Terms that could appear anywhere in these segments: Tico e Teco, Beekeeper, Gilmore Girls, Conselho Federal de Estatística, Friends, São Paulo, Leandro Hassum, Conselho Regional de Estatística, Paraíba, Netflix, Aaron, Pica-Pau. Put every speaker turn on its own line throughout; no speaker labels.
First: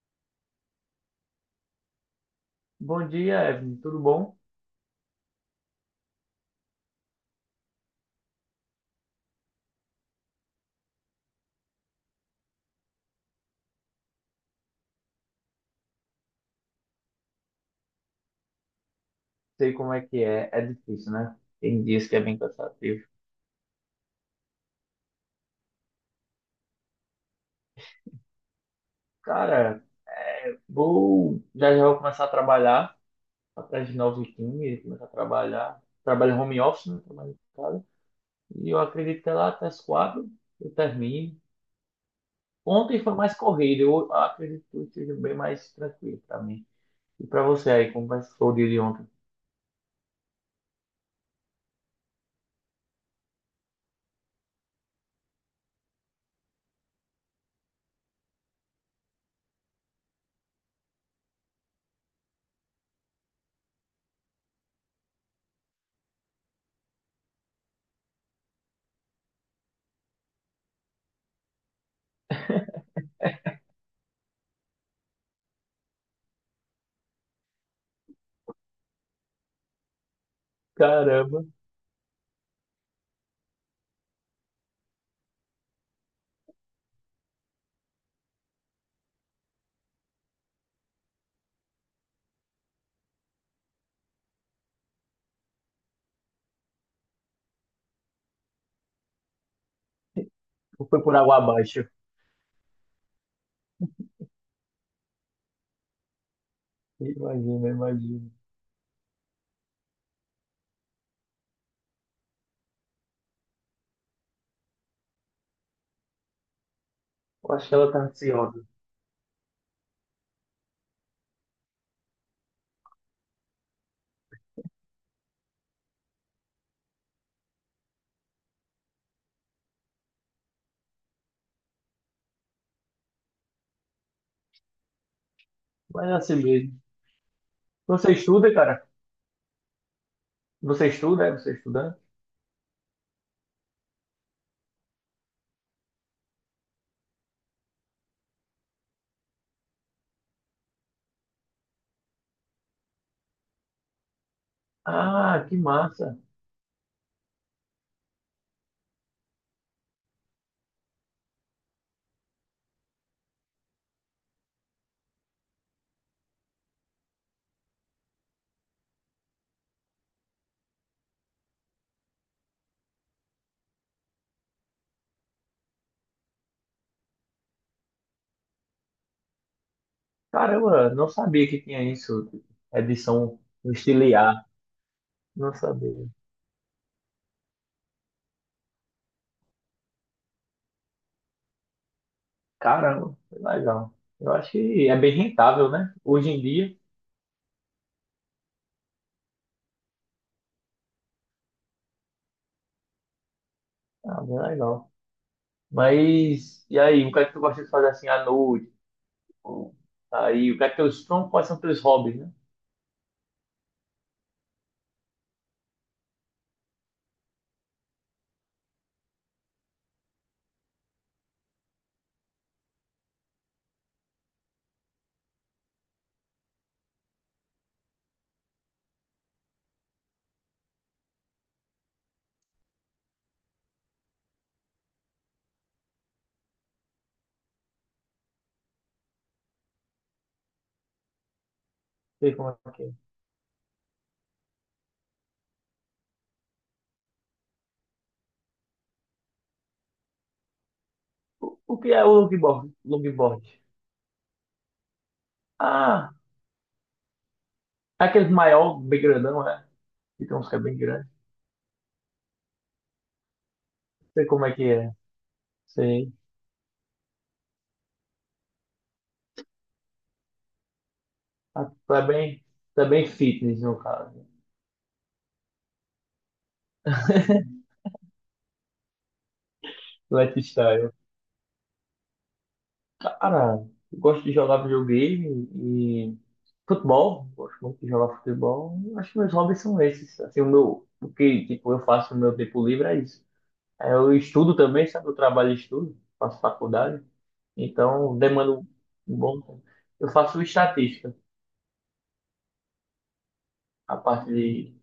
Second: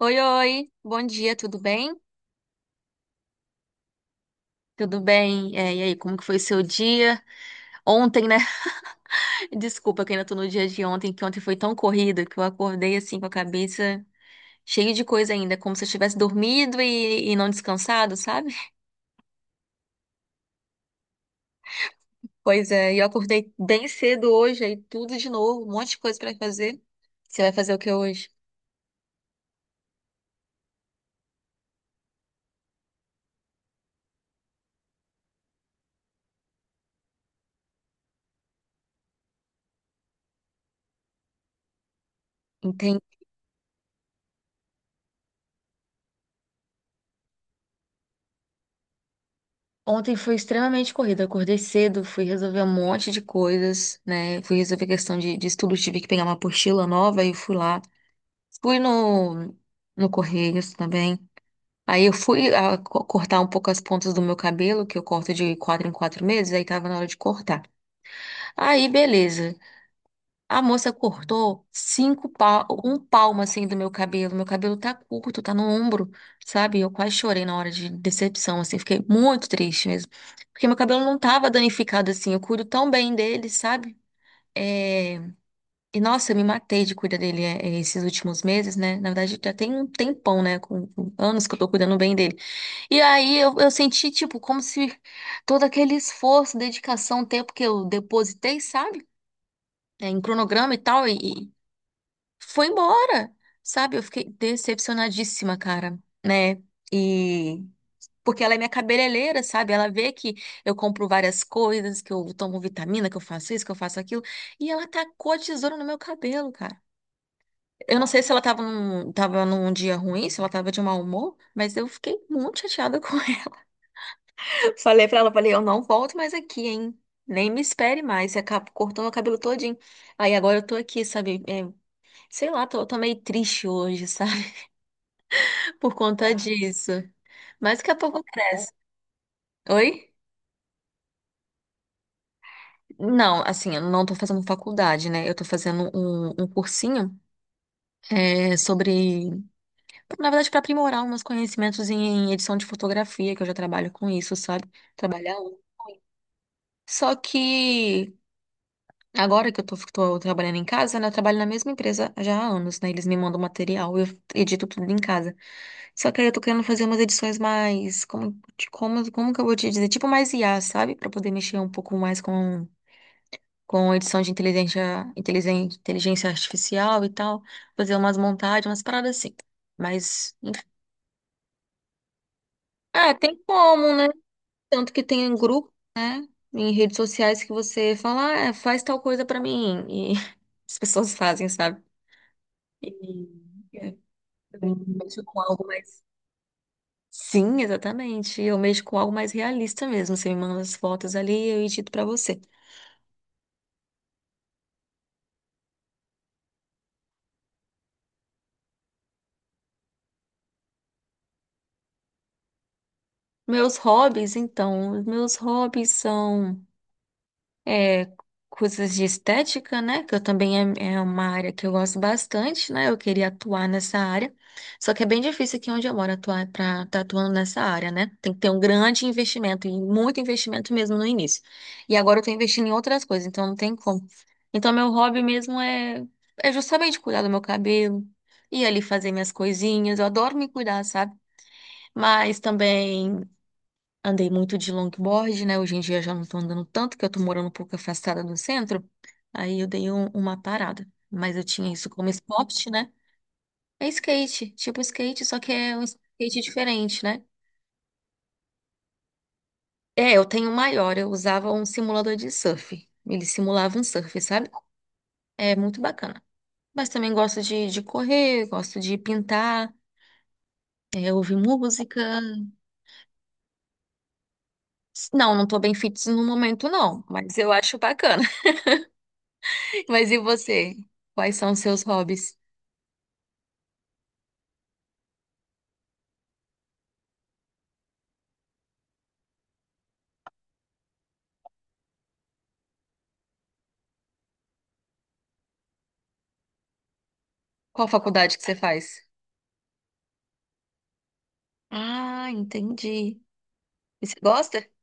Oi, oi, bom dia, tudo bem?
Bom dia, Evelyn. Tudo bom?
Tudo bem? E aí, como que foi o seu dia? Ontem, né? Desculpa que ainda tô no dia de ontem, que ontem foi tão corrido que eu acordei assim com a cabeça cheia de coisa ainda, como se eu tivesse dormido e não descansado, sabe?
Sei como é que é. É difícil, né? Tem dias que é bem
Pois é, e
cansativo.
eu acordei bem cedo hoje, aí tudo de novo, um monte de coisa pra fazer. Você vai fazer o que hoje?
Cara, vou já já vou começar a trabalhar atrás de novos times, começar a trabalhar. Trabalho home office, né? Trabalho em casa. E eu acredito que é lá até as 4 eu termine.
Entendi.
Ontem foi mais corrido. Eu acredito que hoje seja bem mais tranquilo para mim. E para você aí, como vai ser o dia de ontem?
Ontem foi extremamente corrida. Eu acordei cedo, fui resolver um monte de coisas, né? Fui resolver questão de estudo, tive que pegar uma apostila nova e fui lá. Fui no, no Correios também. Aí eu fui cortar um pouco as pontas do meu cabelo, que eu corto de quatro em quatro meses, aí tava na hora de cortar. Aí, beleza. A moça cortou cinco pa um palmo assim do meu cabelo. Meu cabelo tá curto, tá no ombro, sabe? Eu quase chorei na hora de decepção, assim, fiquei muito triste mesmo. Porque meu cabelo não
Caramba,
tava danificado assim, eu cuido tão bem dele, sabe? É. E nossa, eu me matei de cuidar dele esses últimos meses, né? Na verdade, já tem um tempão, né? Com anos que eu tô cuidando bem dele. E aí eu senti, tipo, como se todo aquele esforço, dedicação, tempo que eu depositei, sabe? É, em cronograma e
foi
tal,
por água
e
abaixo.
foi embora, sabe? Eu fiquei decepcionadíssima, cara, né? E.
Imagina, imagina.
Porque ela é minha cabeleireira, sabe? Ela vê que eu compro várias coisas, que eu tomo vitamina, que eu faço isso, que eu faço aquilo. E ela tacou a tesoura no meu cabelo, cara.
Eu acho que ela
Eu
tá
não sei se ela
ansiosa.
tava num dia ruim, se ela tava de mau humor, mas eu fiquei muito chateada com ela. Falei pra ela, falei, eu não volto mais aqui, hein? Nem me espere mais. Você acabou cortando o cabelo todinho. Aí agora eu tô aqui, sabe? É, sei lá, tô meio triste hoje, sabe? Por
Mas é
conta
assim mesmo.
disso. Mas daqui a
Você
pouco
estuda,
cresce.
cara?
Oi?
Você estuda? Você é estudante?
Não, assim, eu não tô fazendo faculdade, né? Eu tô fazendo um cursinho é, sobre. Na verdade, para aprimorar uns conhecimentos em edição de fotografia, que eu já trabalho com isso, sabe? Trabalhar.
Ah, que massa!
Só que agora que eu tô trabalhando em casa, né? Eu trabalho na mesma empresa já há anos, né? Eles me mandam material, eu edito tudo em casa. Só que aí eu tô querendo fazer umas edições mais. Como que eu vou te dizer? Tipo mais IA, sabe? Pra poder mexer um pouco mais com edição de inteligência, inteligência artificial e tal. Fazer umas montagens, umas paradas assim. Mas, enfim.
Caramba, não sabia que tinha isso.
Ah, tem
Edição no
como, né? Tanto que tem um
não
grupo
sabia.
em redes sociais que você fala, ah, é, faz tal coisa pra mim. E as pessoas fazem, sabe? E
Caramba, que legal.
é,
Eu acho
eu
que é bem
mexo com algo
rentável, né?
mais.
Hoje em dia,
Sim, exatamente. Eu mexo com algo mais realista mesmo. Você me manda as fotos ali, eu edito pra você.
ah, bem legal. Mas, e aí, o que é que tu gosta de fazer assim à noite? Ou, aí, o que é que teus, quais são teus hobbies, né? Não
Meus hobbies, então, os meus hobbies são. É, coisas de estética, né? Que eu também é, é uma área que eu gosto bastante, né? Eu queria atuar nessa área. Só que é bem difícil aqui onde eu moro atuar para estar atuando nessa área, né? Tem que ter um grande investimento, e muito investimento mesmo no início. E agora eu estou investindo em outras coisas, então não tem como. Então, meu hobby mesmo é, é justamente cuidar do meu cabelo. Ir ali fazer minhas coisinhas, eu adoro me cuidar, sabe?
sei
Mas
como é que é.
também andei muito de longboard, né? Hoje em dia já não tô andando tanto, que eu tô morando um pouco afastada do centro. Aí eu dei uma parada. Mas eu tinha
O
isso
que é
como
o
esporte,
longboard?
né?
Longboard.
É skate, tipo skate, só que é um
Ah,
skate diferente, né?
é aquele maior, bem grandão, né?
É, eu
Que tem uns
tenho um
que é bem
maior,
grande.
eu usava um simulador de surf. Ele simulava um
Não
surf,
sei como
sabe?
é que é.
É muito
Sei.
bacana. Mas também gosto de correr, gosto de pintar, é, ouvir
Ah,
música.
tu é bem fitness, no caso.
Não, não tô bem fitness no momento, não, mas eu acho bacana. Mas e você?
Lifestyle.
Quais são os seus hobbies?
Cara, eu gosto de jogar videogame e futebol. Gosto muito de jogar futebol. Acho que meus hobbies são esses. Assim, o meu, o que, tipo, eu faço no meu tempo livre é isso. Aí eu estudo também, sabe? Eu trabalho e estudo. Faço faculdade.
Qual
Então,
faculdade que
demanda
você faz?
um bom tempo. Eu faço estatística.
Ah, entendi.
A
E você
parte
gosta?
de...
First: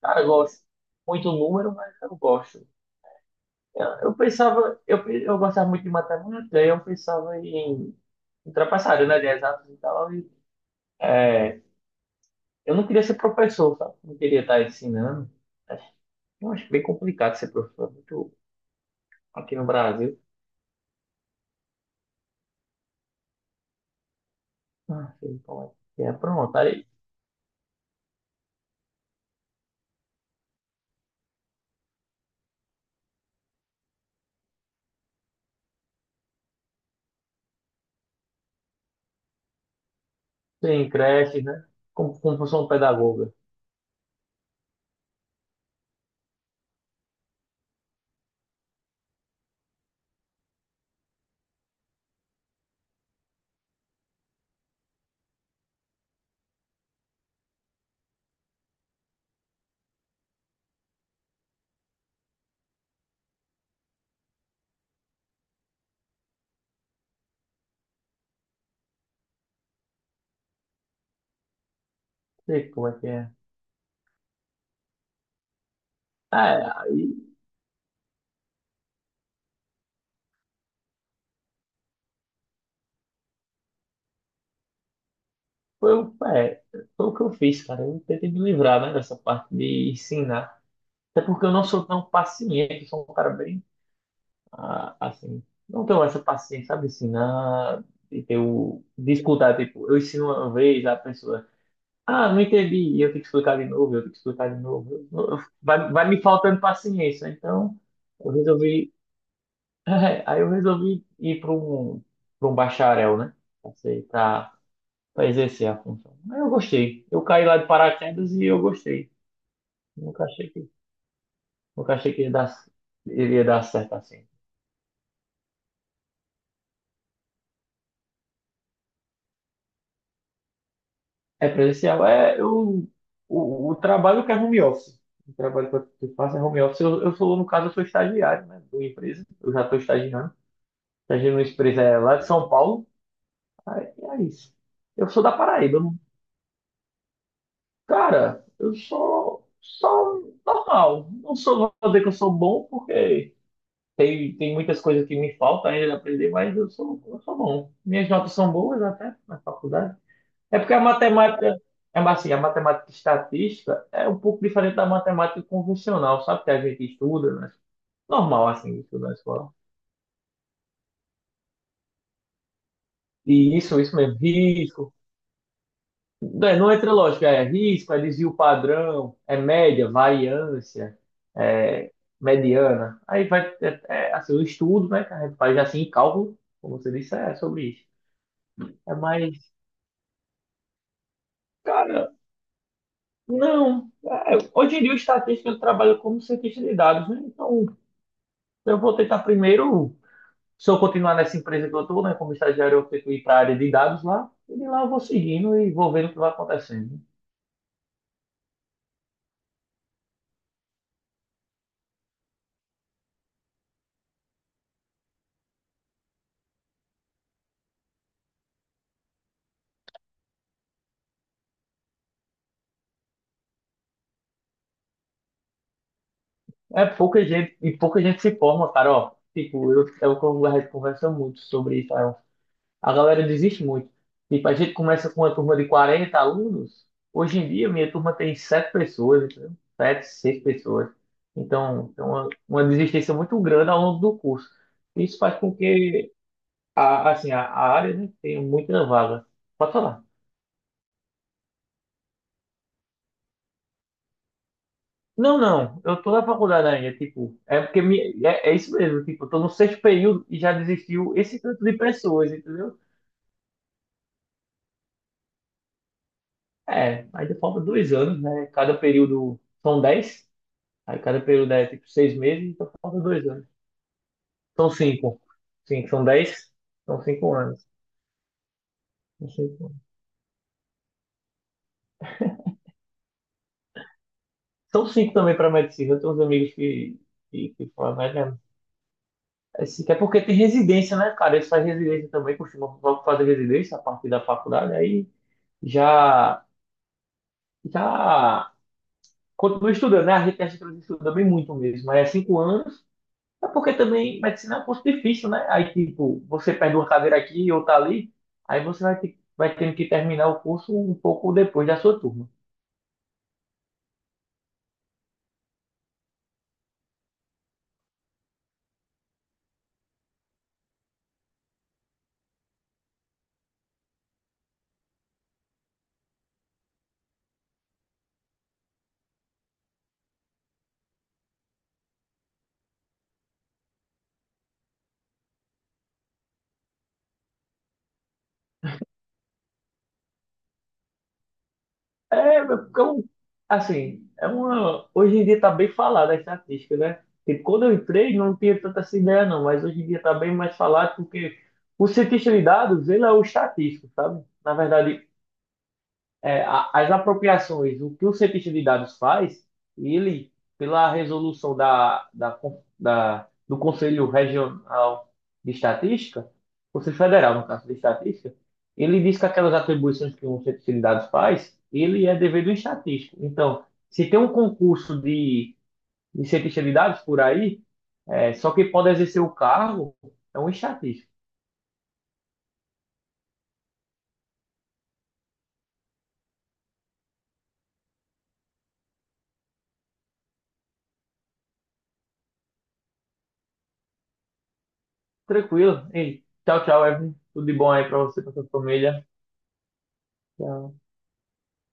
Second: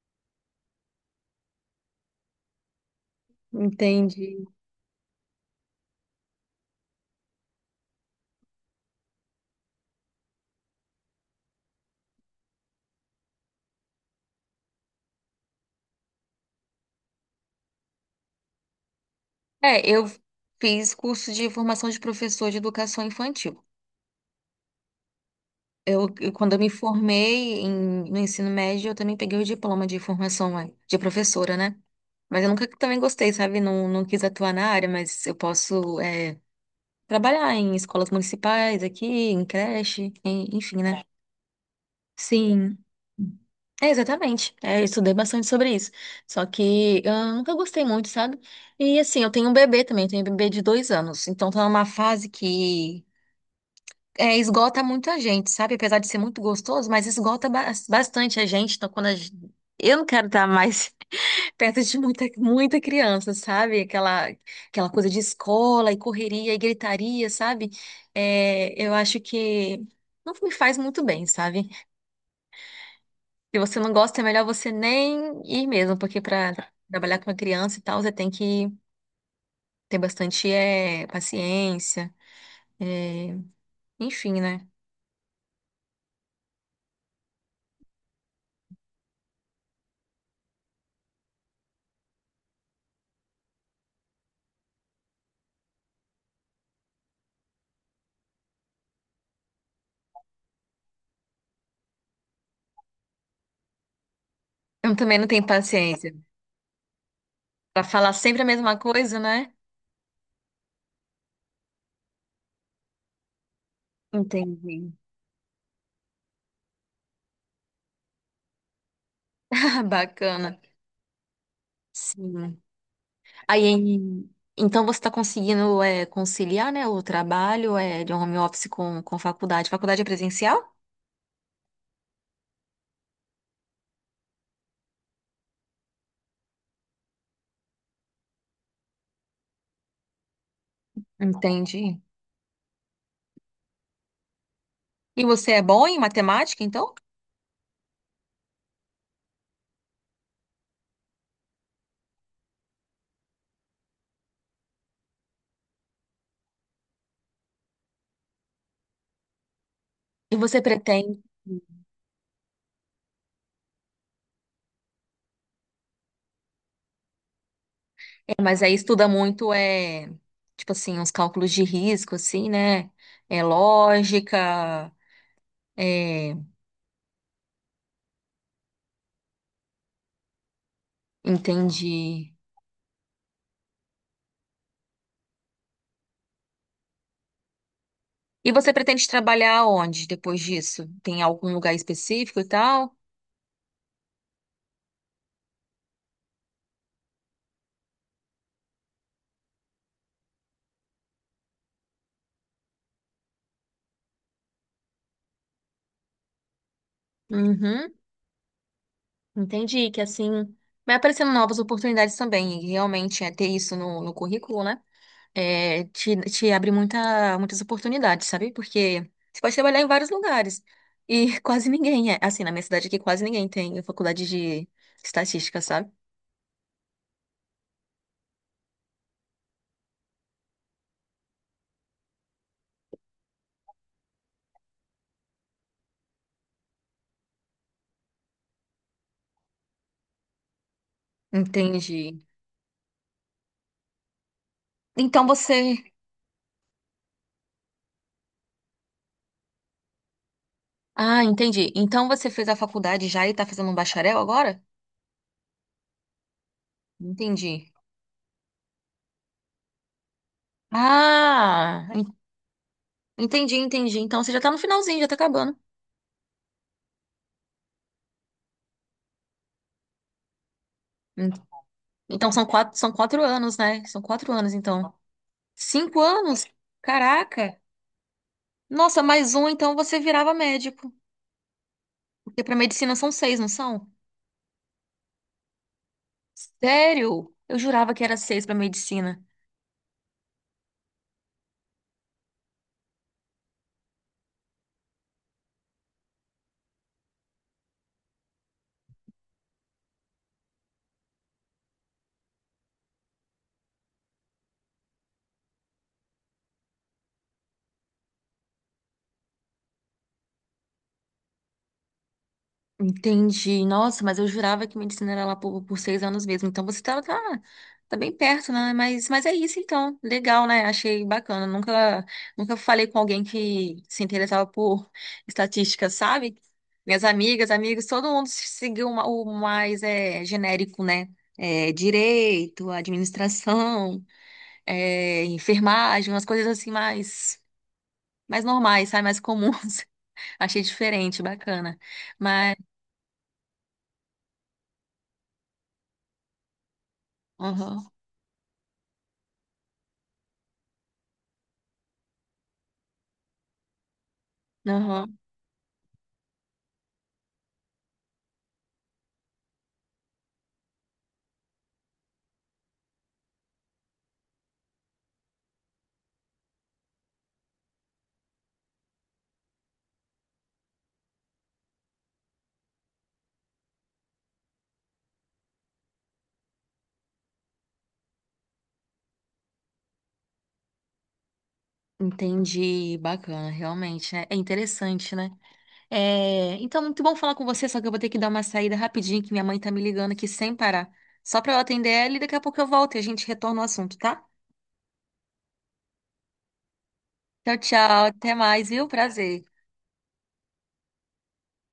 Cara, eu gosto muito do número, mas eu gosto. Eu
Entendi.
pensava, eu gostava muito de matemática, aí eu pensava em ultrapassar, né, de exatas e tal. É, eu não queria ser professor, sabe? Não queria estar ensinando. Acho- Eu acho bem complicado ser professor, muito aqui no
É, eu
Brasil.
fiz curso de formação de professor de educação infantil.
Ah, sei como é que é.
Quando
Pronto,
eu me
aí
formei no ensino médio, eu também peguei o diploma de formação de professora, né? Mas eu nunca também gostei, sabe? Não, não quis atuar na área, mas eu posso trabalhar em escolas municipais aqui, em creche, enfim,
tem
né?
creche, né? Como, como função
Sim.
pedagoga.
É, exatamente. É, eu estudei bastante sobre isso. Só que eu nunca gostei muito, sabe? E assim, eu tenho um bebê também, eu tenho um bebê de dois anos. Então tá numa fase que é, esgota muito a gente, sabe? Apesar de ser muito gostoso, mas esgota bastante a gente. Então quando a gente... Eu não quero estar mais perto de muita criança, sabe? Aquela coisa de escola e correria e gritaria, sabe? É, eu acho que não me faz muito bem, sabe?
Sei como é que é.
Se você não gosta, é melhor você nem ir mesmo, porque
Ah, é,
para trabalhar com
aí
a criança e tal, você tem que ter bastante paciência, eh, enfim, né?
foi, o- é, foi o que eu fiz, cara. Eu tentei me livrar, né, dessa parte de ensinar. Até porque eu não sou tão paciente, eu sou um cara bem assim, não tenho essa paciência, sabe, ensinar e ter o, de escutar, tipo, eu ensino uma vez a pessoa, ah, não entendi, e eu tenho que explicar de novo, eu tenho que explicar de
Eu
novo,
também não tenho
Vai, vai
paciência
me faltando paciência, então
para falar
eu
sempre a mesma
resolvi,
coisa, né?
aí eu resolvi ir para um bacharel, né, para
Entendi.
para exercer a função. Aí eu gostei, eu caí lá de paraquedas e eu gostei, nunca achei
Bacana.
que, nunca achei que ia dar,
Sim.
iria dar
Aí,
certo assim.
em- então você está conseguindo conciliar, né, o trabalho de home office com faculdade? Faculdade é presencial?
É presencial. É, eu, o trabalho que é home office. O trabalho que eu faço é home office. Eu sou, no caso, eu sou estagiário, né, de uma empresa. Eu já estou estagiando. Estagiando numa empresa é,
Entendi.
lá de São Paulo. Aí, é isso. Eu sou
E
da
você é
Paraíba.
bom em
Não-
matemática, então?
Cara, eu sou só normal. Não sou, não vou dizer que eu sou bom, porque tem muitas coisas que me faltam ainda de aprender, mas eu sou bom. Minhas notas são boas até na faculdade.
E você
É porque a
pretende?
matemática, é assim, a matemática estatística é um pouco diferente da matemática convencional, sabe? Que a gente estuda, né?
É,
Normal,
mas aí
assim,
estuda
estuda na escola.
muito, é, tipo assim, os cálculos de risco, assim, né? É
E isso mesmo,
lógica,
risco.
é,
Não, não entra lógica, é risco, é desvio padrão, é média, variância, é
entendi.
mediana. Aí vai, é, é, assim, o estudo, né, que a gente faz assim, em cálculo, como você disse, é sobre isso.
E você
É
pretende
mais,
trabalhar onde depois disso? Tem algum lugar
cara,
específico e tal?
não. É, hoje em dia o estatístico ele trabalha como cientista de dados, né? Então, eu vou tentar primeiro, se eu continuar nessa empresa que eu estou, né, como estagiário, eu tento ir para a área de dados lá, e de lá eu vou seguindo e vou vendo o que vai acontecendo.
Uhum, entendi que assim vai aparecendo novas oportunidades também, e realmente é ter isso no currículo, né? É, te abre muitas oportunidades, sabe? Porque você pode trabalhar em vários lugares. E quase ninguém é. Assim, na minha cidade aqui, quase ninguém tem faculdade de estatística, sabe?
É pouca gente, e pouca gente se forma, cara, ó. Tipo, eu, é o que eu- a conversa muito sobre isso, Aaron. A galera desiste muito. Tipo, a gente começa com uma turma de 40 alunos, hoje em dia minha turma tem sete pessoas, entendeu? Sete, seis pessoas. Então, tem
Entendi.
uma desistência muito grande ao longo do curso. Isso
Então
faz com
você.
que a, assim, a área, né, tem muita vaga. Pode falar.
Ah, entendi. Então você fez a faculdade já e tá fazendo um bacharel agora?
Não, não, eu tô na faculdade ainda, tipo,
Entendi.
é, é isso mesmo, tipo, eu tô no sexto período e já desistiu esse tanto de
Ah,
pessoas, entendeu?
entendi. Então você já tá no finalzinho, já tá acabando.
É, ainda falta 2 anos, né? Cada período são dez, aí cada
En-
período é tipo seis
Então
meses, então
são
falta
quatro
2 anos.
anos, né? São quatro anos,
São
então.
cinco. Cinco,
Cinco
são
anos?
dez, são cinco
Caraca!
anos.
Nossa,
São
mais um, então
cinco,
você virava médico. Porque para medicina são seis, não são?
são cinco também para medicina, eu tenho uns amigos que,
Sério?
que,
Eu
que
jurava que era
falam,
seis para medicina.
Esse, é porque tem residência, né, cara? Eles fazem residência também, costumam fazer residência a partir da faculdade, aí já, já continua estudando, né? A gente acha que eles estudam bem muito mesmo, mas é 5 anos, é porque também medicina é um curso difícil, né? Aí, tipo, você perde uma cadeira aqui e outra ali, aí você vai ter, vai tendo que terminar o curso um pouco depois da sua turma.
Entendi. Nossa, mas eu jurava que medicina era lá por seis anos mesmo. Então você tá bem perto, né? Mas é isso então. Legal, né? Achei bacana. Nunca falei com alguém que se interessava por estatística, sabe? Minhas amigas, amigos, todo mundo seguiu uma- o mais é, genérico, né? É, direito, administração. É, enfermagem, umas coisas assim mais, mais normais, sabe? Mais comuns. Achei diferente, bacana.
É,
Mas,
porque eu, assim, é uma, hoje em dia está bem falada a estatística, né? Porque quando eu
aham,
entrei não tinha tanta essa ideia não, mas hoje em dia está bem mais falado porque o cientista de dados, ele é o estatístico, sabe? Na verdade,
aham,
é, as apropriações, o que o cientista de dados faz, ele, pela resolução da do Conselho Regional de Estatística, Conselho Federal, no caso de Estatística, ele diz que aquelas atribuições que um cientista de dados faz, ele é dever do estatístico. Então, se tem um concurso de cientista de dados por aí, é, só quem pode exercer o cargo é um estatístico.
entendi, bacana, realmente, né? É interessante, né? É, então, muito bom falar com você, só que eu vou ter que dar uma saída rapidinho, que minha mãe tá me ligando aqui sem parar. Só pra eu atender ela e daqui a pouco eu volto e a gente retorna o assunto, tá?
Tranquilo. Ei, tchau, tchau, Evelyn. Tudo de
Tchau,
bom aí para
tchau,
você, para
até
sua
mais, viu?
família.
Prazer.
Tchau.